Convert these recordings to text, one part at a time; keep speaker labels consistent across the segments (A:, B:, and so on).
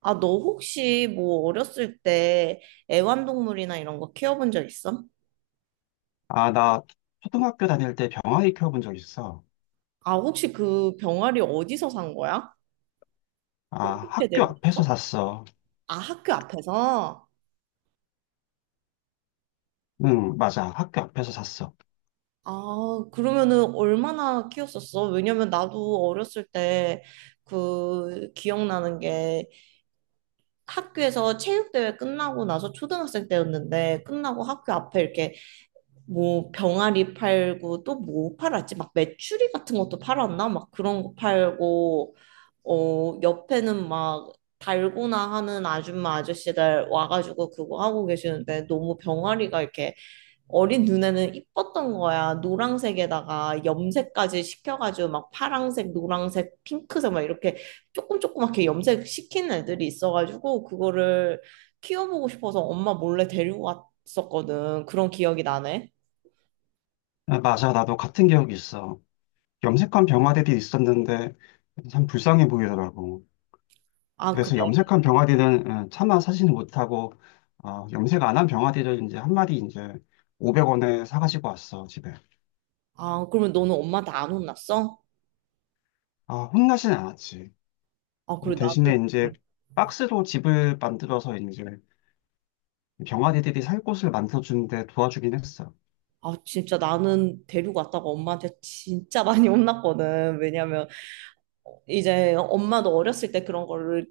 A: 아, 너 혹시 뭐 어렸을 때 애완동물이나 이런 거 키워본 적 있어?
B: 아, 나 초등학교 다닐 때 병아리 키워본 적 있어.
A: 아, 혹시 그 병아리 어디서 산 거야?
B: 아,
A: 어떻게
B: 학교
A: 데리고
B: 앞에서
A: 왔어?
B: 샀어.
A: 아, 학교 앞에서?
B: 응, 맞아. 학교 앞에서 샀어.
A: 아, 그러면은 얼마나 키웠었어? 왜냐면 나도 어렸을 때 그 기억나는 게 학교에서 체육대회 끝나고 나서 초등학생 때였는데 끝나고 학교 앞에 이렇게 뭐 병아리 팔고 또 뭐 팔았지? 막 메추리 같은 것도 팔았나? 막 그런 거 팔고 어 옆에는 막 달고나 하는 아줌마 아저씨들 와가지고 그거 하고 계시는데 너무 병아리가 이렇게 어린 눈에는 이뻤던 거야. 노란색에다가 염색까지 시켜가지고 막 파랑색, 노란색, 핑크색 막 이렇게 조금 조그맣게 염색 시킨 애들이 있어가지고 그거를 키워보고 싶어서 엄마 몰래 데리고 갔었거든. 그런 기억이 나네.
B: 아, 맞아. 나도 같은 기억이 있어. 염색한 병아리들이 있었는데 참 불쌍해 보이더라고.
A: 아, 그래.
B: 그래서 염색한 병아리는 차마 사지는 못하고 염색 안 한 병아리를 이제 한 마리 이제 500원에 사가지고 왔어, 집에.
A: 아, 그러면 너는 엄마한테 안 혼났어?
B: 아, 혼나진 않았지.
A: 아, 그래. 나는,
B: 대신에
A: 응.
B: 이제 박스로 집을 만들어서 이제 병아리들이 살 곳을 만들어주는데 도와주긴 했어.
A: 아, 진짜 나는 데리고 왔다가 엄마한테 진짜 많이 혼났거든. 왜냐면 이제 엄마도 어렸을 때 그런 거를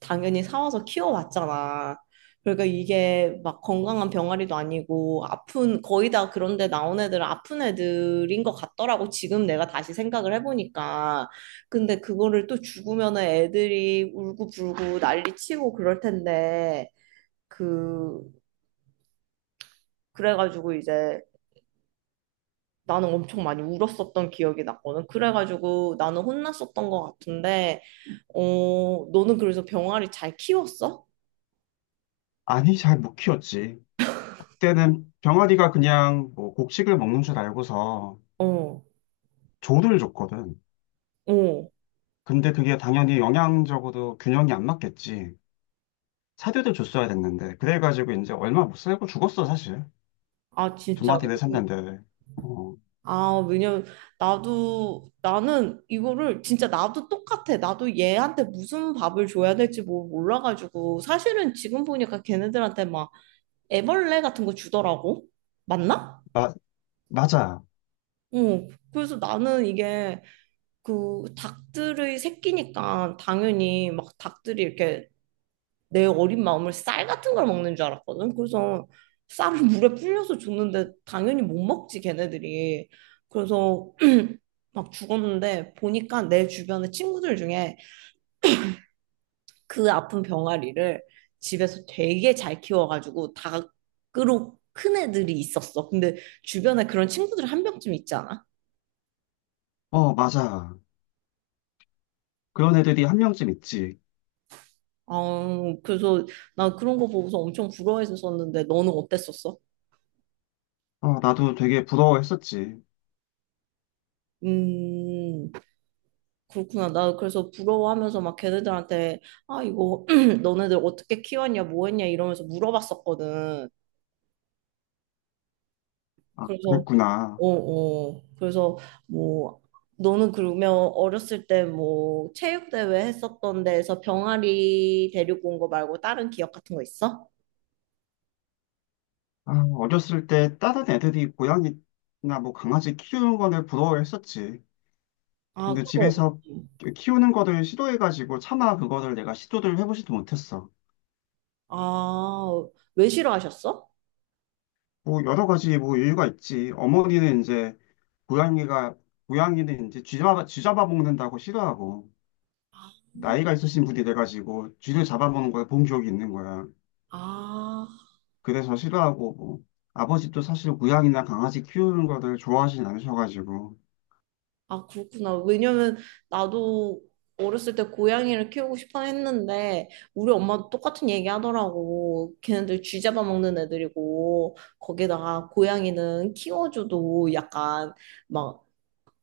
A: 당연히 사와서 키워왔잖아. 그러니까 이게 막 건강한 병아리도 아니고 아픈, 거의 다 그런데 나온 애들은 아픈 애들인 것 같더라고. 지금 내가 다시 생각을 해보니까. 근데 그거를 또 죽으면 애들이 울고 불고 난리 치고 그럴 텐데. 그 그래가지고 이제 나는 엄청 많이 울었었던 기억이 났거든. 그래가지고 나는 혼났었던 것 같은데, 어, 너는 그래서 병아리 잘 키웠어?
B: 아니, 잘 못 키웠지. 그때는 병아리가 그냥 뭐 곡식을 먹는 줄 알고서
A: 어,
B: 조를 줬거든.
A: 어.
B: 근데 그게 당연히 영양적으로 균형이 안 맞겠지. 사료도 줬어야 됐는데. 그래가지고 이제 얼마 못 살고 죽었어, 사실.
A: 아,
B: 두
A: 진짜.
B: 마리를 샀는데. 어,
A: 아, 왜냐면 나도 나는 이거를 진짜 나도 똑같아. 나도 얘한테 무슨 밥을 줘야 될지 뭐 몰라가지고 사실은 지금 보니까 걔네들한테 막 애벌레 같은 거 주더라고. 맞나?
B: 마, 맞아.
A: 어. 그래서 나는 이게 그 닭들의 새끼니까 당연히 막 닭들이 이렇게 내 어린 마음을 쌀 같은 걸 먹는 줄 알았거든. 그래서 쌀을 물에 불려서 줬는데 당연히 못 먹지 걔네들이. 그래서 막 죽었는데 보니까 내 주변의 친구들 중에 그 아픈 병아리를 집에서 되게 잘 키워가지고 닭으로 큰 애들이 있었어. 근데 주변에 그런 친구들 한 명쯤 있지 않아?
B: 어, 맞아. 그런 애들이 한 명쯤 있지.
A: 아, 그래서 나 그런 거 보고서 엄청 부러워했었는데 너는 어땠었어?
B: 어, 나도 되게 부러워했었지.
A: 음, 그렇구나. 나 그래서 부러워하면서 막 걔네들한테, 아, 이거, 너네들 어떻게 키웠냐, 뭐 했냐, 이러면서 물어봤었거든.
B: 아,
A: 그래서,
B: 그랬구나.
A: 어, 어. 그래서, 뭐, 너는 그러면 어렸을 때 뭐, 체육대회 했었던 데에서 병아리 데리고 온 거 말고 다른 기억 같은 거 있어?
B: 아, 어렸을 때 다른 애들이 고양이나 뭐 강아지 키우는 거를 부러워했었지.
A: 아,
B: 근데
A: 그거.
B: 집에서
A: 없지.
B: 키우는 거를 시도해가지고 차마 그거를 내가 시도를 해보지도 못했어.
A: 아, 왜 싫어하셨어?
B: 뭐 여러 가지 뭐 이유가 있지. 어머니는 이제 고양이가 고양이는 이제 쥐 잡아먹는다고 싫어하고 나이가 있으신 분이 돼가지고 쥐를 잡아먹는 걸 본 기억이 있는 거야.
A: 아,
B: 그래서 싫어하고 뭐 아버지도 사실 고양이나 강아지 키우는 거를 좋아하진 않으셔가지고.
A: 아, 그렇구나. 왜냐면 나도 어렸을 때 고양이를 키우고 싶어 했는데 우리 엄마도 똑같은 얘기 하더라고. 걔네들 쥐 잡아먹는 애들이고 거기다가 고양이는 키워줘도 약간 막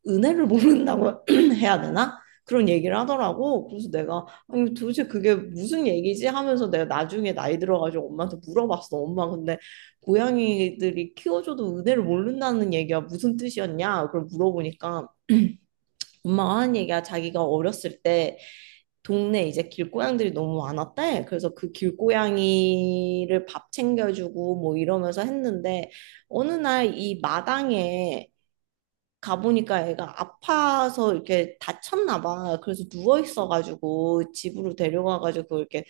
A: 은혜를 모른다고 해야 되나? 그런 얘기를 하더라고. 그래서 내가 아니 도대체 그게 무슨 얘기지? 하면서 내가 나중에 나이 들어가지고 엄마한테 물어봤어. 엄마 근데 고양이들이 키워줘도 은혜를 모른다는 얘기가 무슨 뜻이었냐? 그걸 물어보니까 엄마가 하는 얘기가 자기가 어렸을 때 동네 이제 길고양들이 너무 많았대. 그래서 그 길고양이를 밥 챙겨주고 뭐 이러면서 했는데 어느 날 이 마당에 가보니까 애가 아파서 이렇게 다쳤나 봐. 그래서 누워 있어가지고 집으로 데려가가지고 이렇게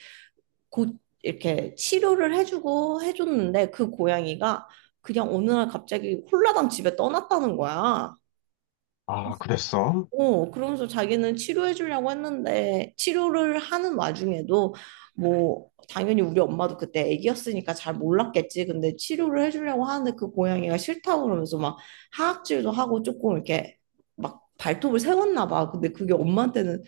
A: 곧 이렇게 치료를 해주고 해줬는데 그 고양이가 그냥 어느 날 갑자기 홀라당 집에 떠났다는 거야.
B: 아 그랬어?
A: 어, 그러면서 자기는 치료해 주려고 했는데 치료를 하는 와중에도 뭐 당연히 우리 엄마도 그때 아기였으니까 잘 몰랐겠지. 근데 치료를 해 주려고 하는데 그 고양이가 싫다고 그러면서 막 하악질도 하고 조금 이렇게 막 발톱을 세웠나 봐. 근데 그게 엄마한테는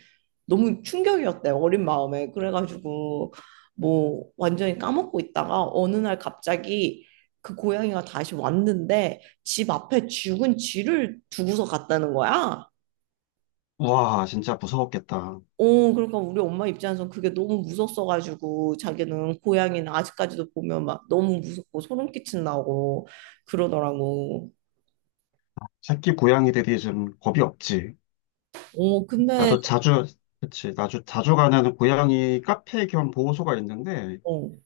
A: 너무 충격이었대. 어린 마음에. 그래가지고 뭐 완전히 까먹고 있다가 어느 날 갑자기 그 고양이가 다시 왔는데 집 앞에 죽은 쥐를 두고서 갔다는 거야.
B: 와 진짜 무서웠겠다.
A: 어, 그러니까 우리 엄마 입장에선 그게 너무 무섭어가지고 자기는 고양이는 아직까지도 보면 막 너무 무섭고 소름 끼친다고 그러더라고.
B: 새끼 고양이들이 좀 겁이 없지.
A: 어, 근데
B: 나도 자주, 그치, 나도 자주 가는 고양이 카페 겸 보호소가 있는데,
A: 어,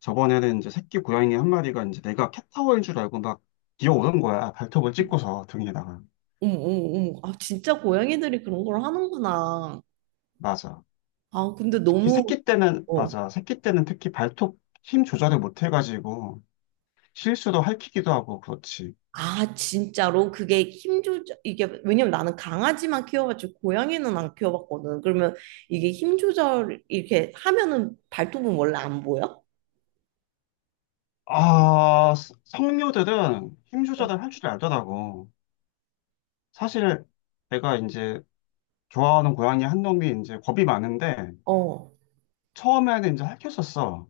B: 저번에는 이제 새끼 고양이 한 마리가 이제 내가 캣타워인 줄 알고 막 뛰어오는 거야. 발톱을 찍고서 등에다가.
A: 어머, 어머, 어머. 아, 진짜 고양이들이 그런 걸 하는구나.
B: 맞아.
A: 아, 근데
B: 특히
A: 너무
B: 새끼 때는,
A: 어.
B: 맞아. 새끼 때는 특히 발톱 힘 조절을 못 해가지고, 실수도 할퀴기도 하고, 그렇지.
A: 아, 진짜로 그게 힘 조절 이게 왜냐면 나는 강아지만 키워봤지 고양이는 안 키워봤거든. 그러면 이게 힘 조절 이렇게 하면은 발톱은 원래 안 보여?
B: 아, 성묘들은 힘
A: 어.
B: 조절을 할 줄 알더라고. 사실 내가 이제 좋아하는 고양이 한 놈이 이제 겁이 많은데,
A: 어.
B: 처음에는 이제 할퀴었었어.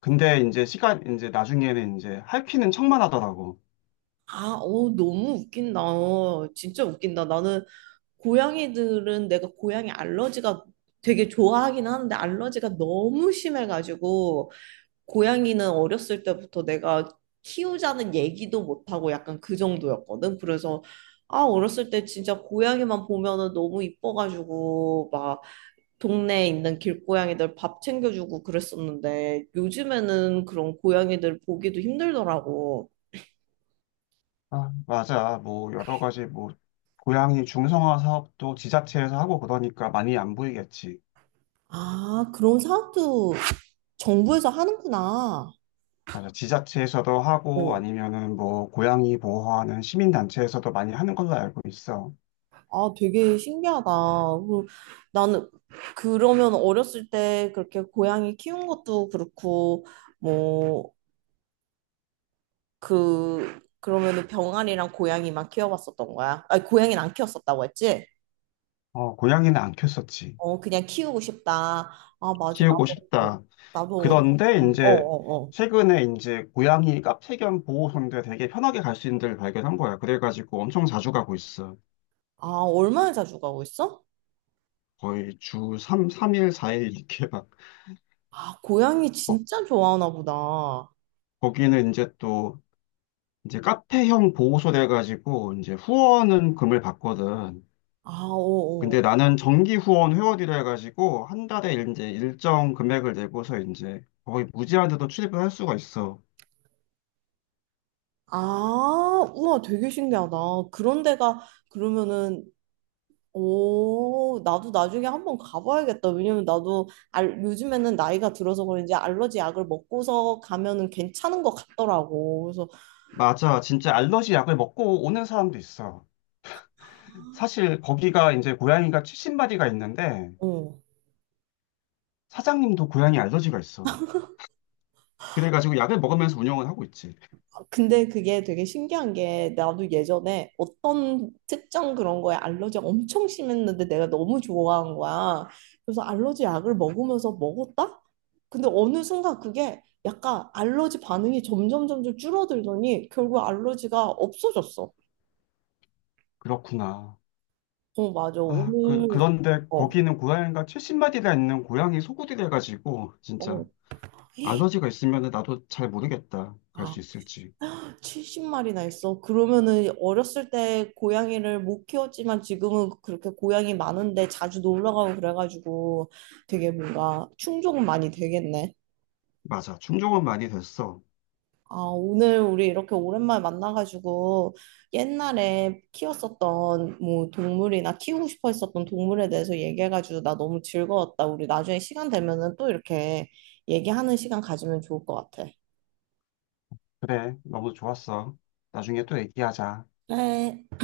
B: 근데 이제 이제 나중에는 이제 할퀴는 척만 하더라고.
A: 아, 어, 너무 웃긴다. 어, 진짜 웃긴다. 나는 고양이들은 내가 고양이 알러지가 되게 좋아하긴 하는데 알러지가 너무 심해가지고 고양이는 어렸을 때부터 내가 키우자는 얘기도 못하고 약간 그 정도였거든. 그래서 아, 어렸을 때 진짜 고양이만 보면은 너무 이뻐가지고 막 동네에 있는 길고양이들 밥 챙겨주고 그랬었는데 요즘에는 그런 고양이들 보기도 힘들더라고.
B: 아, 맞아. 뭐 여러 가지 뭐 고양이 중성화 사업도 지자체에서 하고 그러니까 많이 안 보이겠지.
A: 아, 그런 사업도 정부에서 하는구나.
B: 맞아. 지자체에서도 하고
A: 어.
B: 아니면은 뭐 고양이 보호하는 시민단체에서도 많이 하는 걸로 알고 있어.
A: 아, 되게 신기하다. 그, 나는 그러면 어렸을 때 그렇게 고양이 키운 것도 그렇고, 뭐, 그, 그러면은 병아리랑 고양이만 키워봤었던 거야. 아니, 고양이는 안 키웠었다고 했지?
B: 어, 고양이는 안 키웠었지.
A: 어, 그냥 키우고 싶다. 아, 맞아.
B: 키우고
A: 나도, 어,
B: 싶다.
A: 나도 어렸을
B: 그런데
A: 때. 어,
B: 이제
A: 어, 어.
B: 최근에 이제 고양이 카페 겸 보호소인데 되게 편하게 갈 수 있는 데를 발견한 거야. 그래가지고 엄청 자주 가고 있어.
A: 아, 얼마나 자주 가고 있어?
B: 거의 주 3, 삼일사일 이렇게 막,
A: 아, 고양이
B: 거-
A: 진짜 좋아하나 보다.
B: 거기는 이제 또, 이제 카페형 보호소 돼가지고, 이제 후원은 금을 받거든.
A: 아, 어, 어.
B: 근데 나는 정기 후원 회원이라 해가지고, 한 달에 이제 일정 금액을 내고서 이제 거의 무제한으로 출입을 할 수가 있어.
A: 아, 우와, 되게 신기하다. 그런 데가 그러면은 오, 나도 나중에 한번 가봐야겠다. 왜냐면 나도 알, 요즘에는 나이가 들어서 그런지 알러지 약을 먹고서 가면은 괜찮은 것 같더라고. 그래서
B: 맞아. 진짜 알러지 약을 먹고 오는 사람도 있어. 사실 거기가 이제 고양이가 70마리가 있는데,
A: 어.
B: 사장님도 고양이 알러지가 있어. 그래가지고 약을 먹으면서 운영을 하고 있지.
A: 근데 그게 되게 신기한 게 나도 예전에 어떤 특정 그런 거에 알러지가 엄청 심했는데 내가 너무 좋아한 거야. 그래서 알러지 약을 먹으면서 먹었다? 근데 어느 순간 그게 약간 알러지 반응이 점점 점점 줄어들더니 결국 알러지가 없어졌어.
B: 그렇구나.
A: 어, 맞아.
B: 아,
A: 오늘
B: 그런데
A: 어,
B: 거기는 고양이가 70마리나 있는 고양이 소구이라가지고
A: 어.
B: 진짜, 알러지가 있으면 나도 잘 모르겠다. 갈 수
A: 아,
B: 있을지.
A: 70마리나 있어. 그러면은 어렸을 때 고양이를 못 키웠지만 지금은 그렇게 고양이 많은데 자주 놀러 가고 그래가지고 되게 뭔가 충족은 많이 되겠네.
B: 맞아. 충족은 많이 됐어.
A: 아, 오늘 우리 이렇게 오랜만에 만나가지고 옛날에 키웠었던 뭐 동물이나 키우고 싶어 했었던 동물에 대해서 얘기해가지고 나 너무 즐거웠다. 우리 나중에 시간 되면은 또 이렇게 얘기하는 시간 가지면 좋을 것 같아.
B: 그래, 너무 좋았어. 나중에 또 얘기하자.
A: 그래.